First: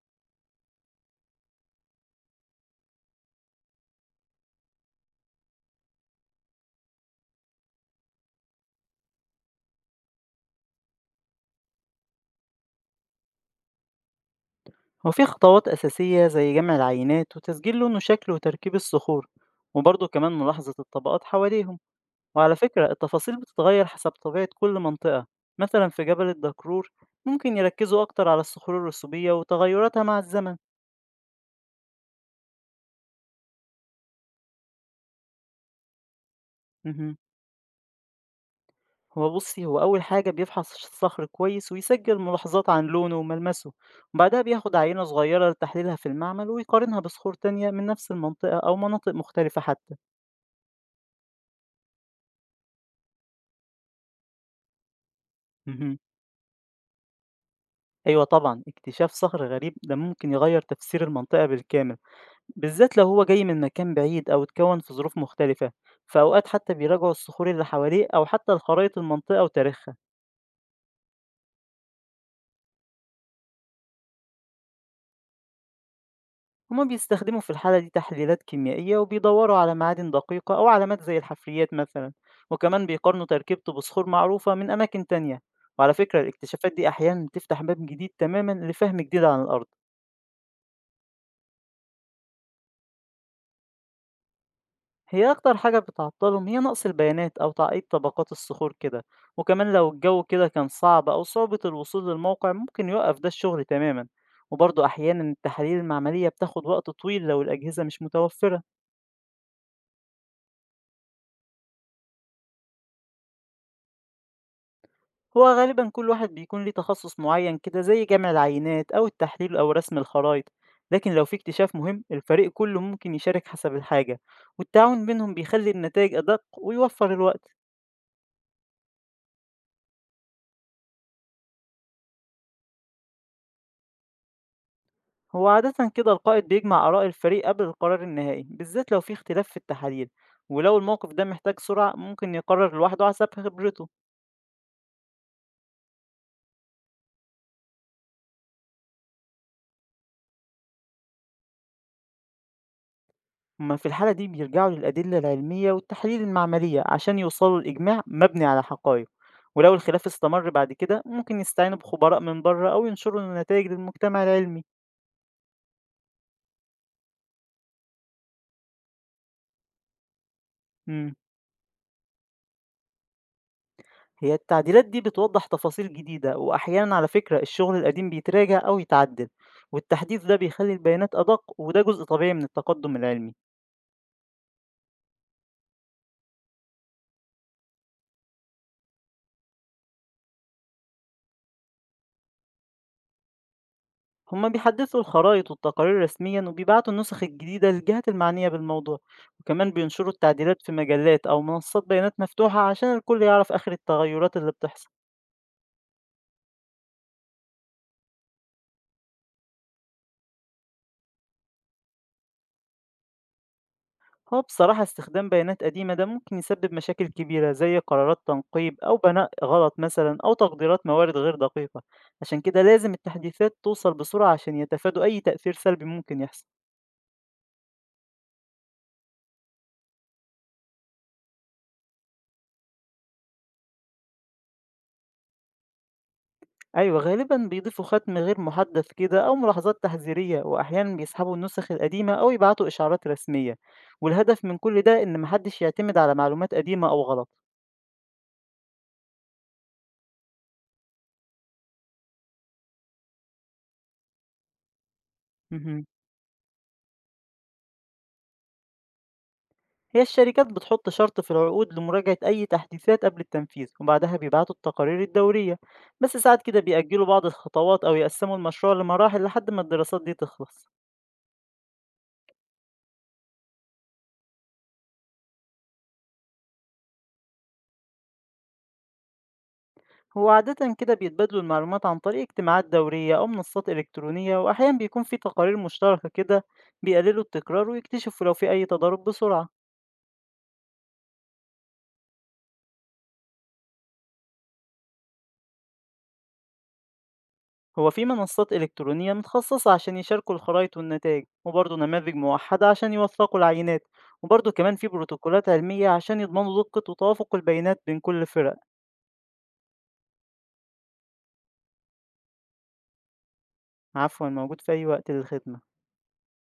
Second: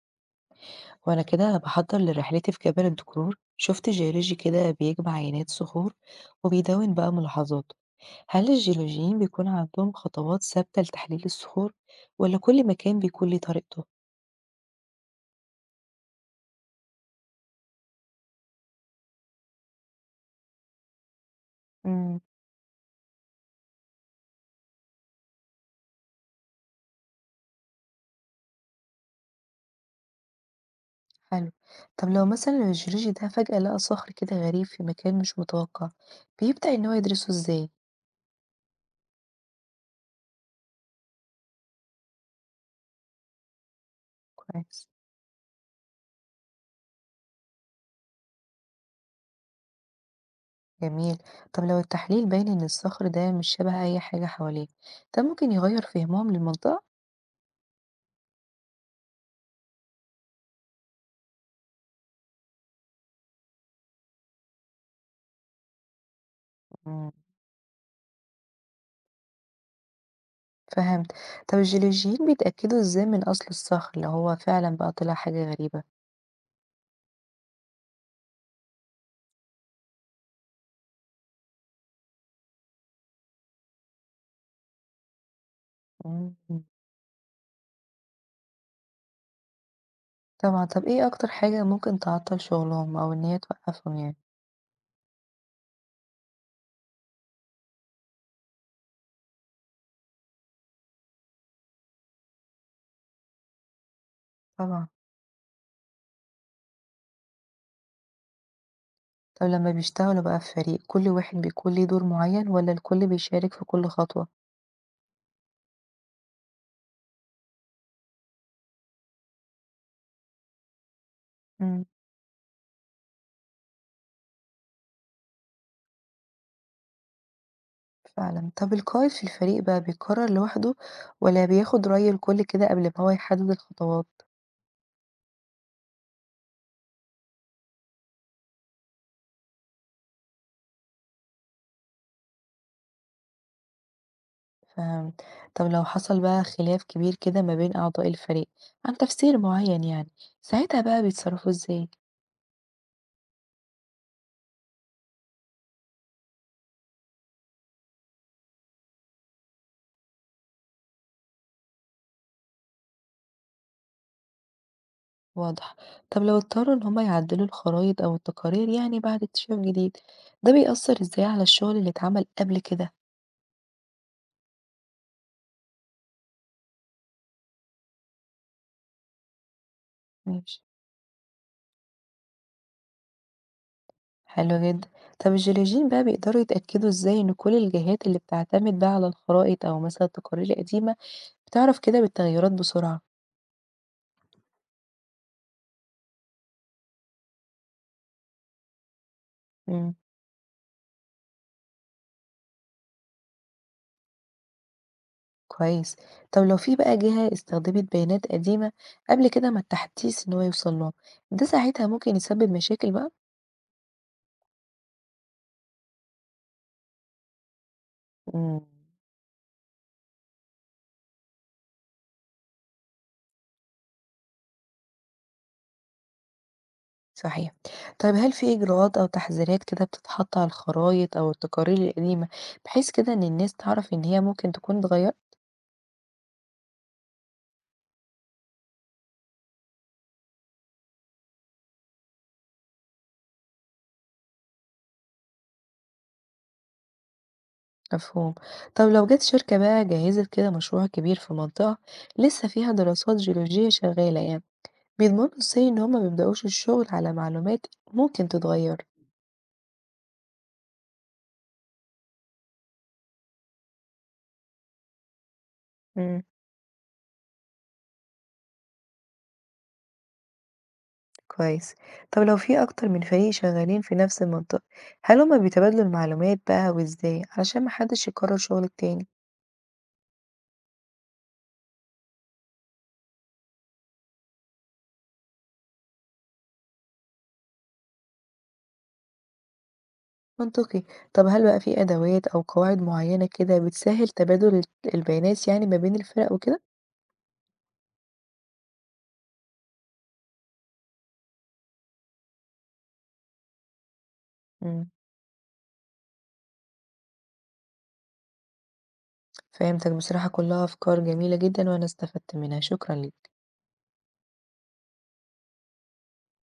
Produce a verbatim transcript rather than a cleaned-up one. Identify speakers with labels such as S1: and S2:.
S1: وأنا كده بحضر لرحلتي في جبل الدكرور، شفت جيولوجي كده بيجمع عينات صخور وبيدون بقى ملاحظاته. هل الجيولوجيين بيكون عندهم خطوات ثابتة لتحليل الصخور، ولا كل مكان بيكون ليه طريقته؟
S2: هو في خطوات أساسية زي جمع العينات وتسجيل لون وشكل وتركيب الصخور، وبرضه كمان ملاحظة الطبقات حواليهم.
S1: امم
S2: وعلى فكرة التفاصيل بتتغير حسب طبيعة كل منطقة، مثلا في جبل الدكرور ممكن يركزوا أكتر على الصخور الرسوبية وتغيراتها مع الزمن.
S1: حلو. طب لو مثلا الجيولوجي ده فجأة لقى صخر كده غريب في مكان مش متوقع، بيبدأ إن هو
S2: مهم.
S1: يدرسه إزاي؟
S2: هو بصي هو أول حاجة بيفحص الصخر كويس ويسجل ملاحظات عن لونه وملمسه، وبعدها بياخد
S1: كويس،
S2: عينة صغيرة لتحليلها في المعمل ويقارنها بصخور تانية من نفس المنطقة أو مناطق مختلفة حتى.
S1: جميل. طب لو التحليل باين إن الصخر ده مش شبه أي حاجة حواليه، ده ممكن يغير
S2: مهم.
S1: فهمهم للمنطقة؟
S2: أيوه طبعًا، اكتشاف صخر غريب ده ممكن يغيّر تفسير المنطقة بالكامل، بالذات لو هو جاي من مكان بعيد أو اتكوّن في ظروف مختلفة، فأوقات حتى
S1: مم.
S2: بيراجعوا الصخور اللي حواليه أو حتى الخرايط المنطقة وتاريخها.
S1: فهمت. طب الجيولوجيين بيتأكدوا إزاي من أصل الصخر لو هو فعلا بقى طلع حاجة غريبة؟
S2: هُم بيستخدموا في الحالة دي تحليلات كيميائية وبيدوّروا على معادن دقيقة أو علامات زي الحفريات مثلًا، وكمان بيقارنوا تركيبته بصخور معروفة من أماكن تانية، وعلى فكرة
S1: مم.
S2: الاكتشافات دي أحيانًا بتفتح باب جديد تمامًا لفهم جديد عن الأرض.
S1: طبعا. طب إيه أكتر حاجة ممكن تعطل شغلهم أو إن هي توقفهم يعني؟
S2: هي أكتر حاجة بتعطلهم هي نقص البيانات أو تعقيد طبقات الصخور كده، وكمان لو الجو كده كان صعب أو صعوبة الوصول للموقع ممكن يوقف ده الشغل تماما، وبرضه
S1: طبعا.
S2: أحيانا التحاليل المعملية بتاخد وقت طويل لو الأجهزة مش متوفرة.
S1: طب لما بيشتغلوا بقى في فريق، كل واحد بيكون ليه دور معين ولا الكل بيشارك في كل خطوة؟
S2: هو غالبا كل واحد بيكون ليه تخصص معين كده زي جمع العينات أو التحليل أو رسم الخرائط، لكن لو في اكتشاف
S1: مم.
S2: مهم الفريق كله ممكن يشارك حسب الحاجة. والتعاون بينهم بيخلي النتائج أدق ويوفر الوقت.
S1: فعلا. طب القائد في الفريق بقى بيقرر لوحده، ولا بياخد رأي الكل كده قبل ما هو يحدد الخطوات؟
S2: هو عادة كده القائد بيجمع آراء الفريق قبل القرار النهائي بالذات لو في اختلاف في التحاليل، ولو الموقف ده محتاج سرعة ممكن يقرر لوحده حسب خبرته.
S1: فهمت. طب لو حصل بقى خلاف كبير كده ما بين أعضاء الفريق عن تفسير معين يعني، ساعتها بقى بيتصرفوا ازاي؟
S2: هما في الحالة دي بيرجعوا للأدلة العلمية والتحاليل المعملية عشان يوصلوا لإجماع مبني على حقائق، ولو الخلاف استمر بعد كده ممكن يستعينوا بخبراء من بره أو ينشروا النتائج للمجتمع العلمي.
S1: واضح. طب لو اضطروا ان هما يعدلوا الخرائط أو التقارير يعني بعد اكتشاف جديد، ده بيأثر
S2: مم.
S1: ازاي على الشغل اللي اتعمل قبل كده؟
S2: هي التعديلات دي بتوضح تفاصيل جديدة، وأحيانا على فكرة الشغل القديم بيتراجع أو يتعدل، والتحديث ده
S1: ماشي،
S2: بيخلي البيانات أدق وده جزء طبيعي من التقدم العلمي.
S1: حلو جدا. طب الجيولوجيين بقى بيقدروا يتأكدوا ازاي ان كل الجهات اللي بتعتمد بقى على الخرائط أو مثلا التقارير القديمة بتعرف كده بالتغيرات بسرعة؟
S2: هما بيحدثوا الخرائط والتقارير رسميا وبيبعتوا النسخ الجديدة للجهات المعنية بالموضوع، وكمان
S1: مم.
S2: بينشروا التعديلات في مجلات أو منصات بيانات مفتوحة عشان الكل يعرف آخر التغيرات اللي بتحصل.
S1: كويس. طب لو في بقى جهة استخدمت بيانات قديمة قبل كده ما التحديث إن هو يوصل لهم، ده ساعتها ممكن يسبب مشاكل بقى؟
S2: هو بصراحة استخدام بيانات قديمة ده ممكن يسبب مشاكل كبيرة زي قرارات
S1: إمم،
S2: تنقيب أو بناء غلط مثلا أو تقديرات موارد غير دقيقة. عشان كده لازم التحديثات توصل بسرعة عشان يتفادوا أي تأثير سلبي ممكن يحصل.
S1: صحيح. طيب هل في إجراءات أو تحذيرات كده بتتحط على الخرايط أو التقارير القديمة بحيث كده إن الناس تعرف إن هي ممكن تكون اتغيرت؟
S2: أيوه، غالبًا بيضيفوا ختم غير محدَّث كده أو ملاحظات تحذيرية، وأحيانًا بيسحبوا النسخ القديمة أو يبعتوا إشعارات رسمية، والهدف من كل ده إن ما حدش يعتمد على معلومات قديمة أو غلط.
S1: مفهوم. طب لو جت شركة بقى جهزت كده مشروع كبير في منطقة لسه فيها دراسات جيولوجية شغالة يعني، بيضمنوا إزاي إن
S2: اهم.
S1: هُم ما يبدأوش الشغل على معلومات ممكن تتغير؟
S2: هي الشركات بتحط شرط في العقود لمراجعة أي تحديثات قبل التنفيذ، وبعدها بيبعتوا التقارير الدورية، بس
S1: إمم.
S2: ساعات كده بيأجّلوا بعض الخطوات أو يقسّموا المشروع لمراحل لحد ما الدراسات دي تخلص.
S1: كويس. طب لو في أكتر من فريق شغالين في نفس المنطقة، هل هما بيتبادلوا المعلومات بقى وإزاي علشان محدش يكرر شغل التاني؟
S2: هو عادة كده بيتبادلوا المعلومات عن طريق اجتماعات دورية أو منصات إلكترونية، وأحيانا بيكون في تقارير مشتركة كده بيقللوا التكرار ويكتشفوا لو في أي تضارب بسرعة.
S1: منطقي. طب هل بقى في أدوات أو قواعد معينة كده بتسهل تبادل ال- البيانات يعني ما بين الفرق وكده؟
S2: هو في منصات إلكترونية متخصصة عشان يشاركوا الخرايط والنتائج، وبرضه نماذج موحدة عشان يوثقوا العينات، وبرضه كمان في
S1: مم.
S2: بروتوكولات علمية عشان يضمنوا دقة وتوافق البيانات بين كل فرق.
S1: فهمتك. بصراحة كلها أفكار جميلة جدا وأنا استفدت منها، شكرا ليك.
S2: عفوا، موجود في أي وقت للخدمة.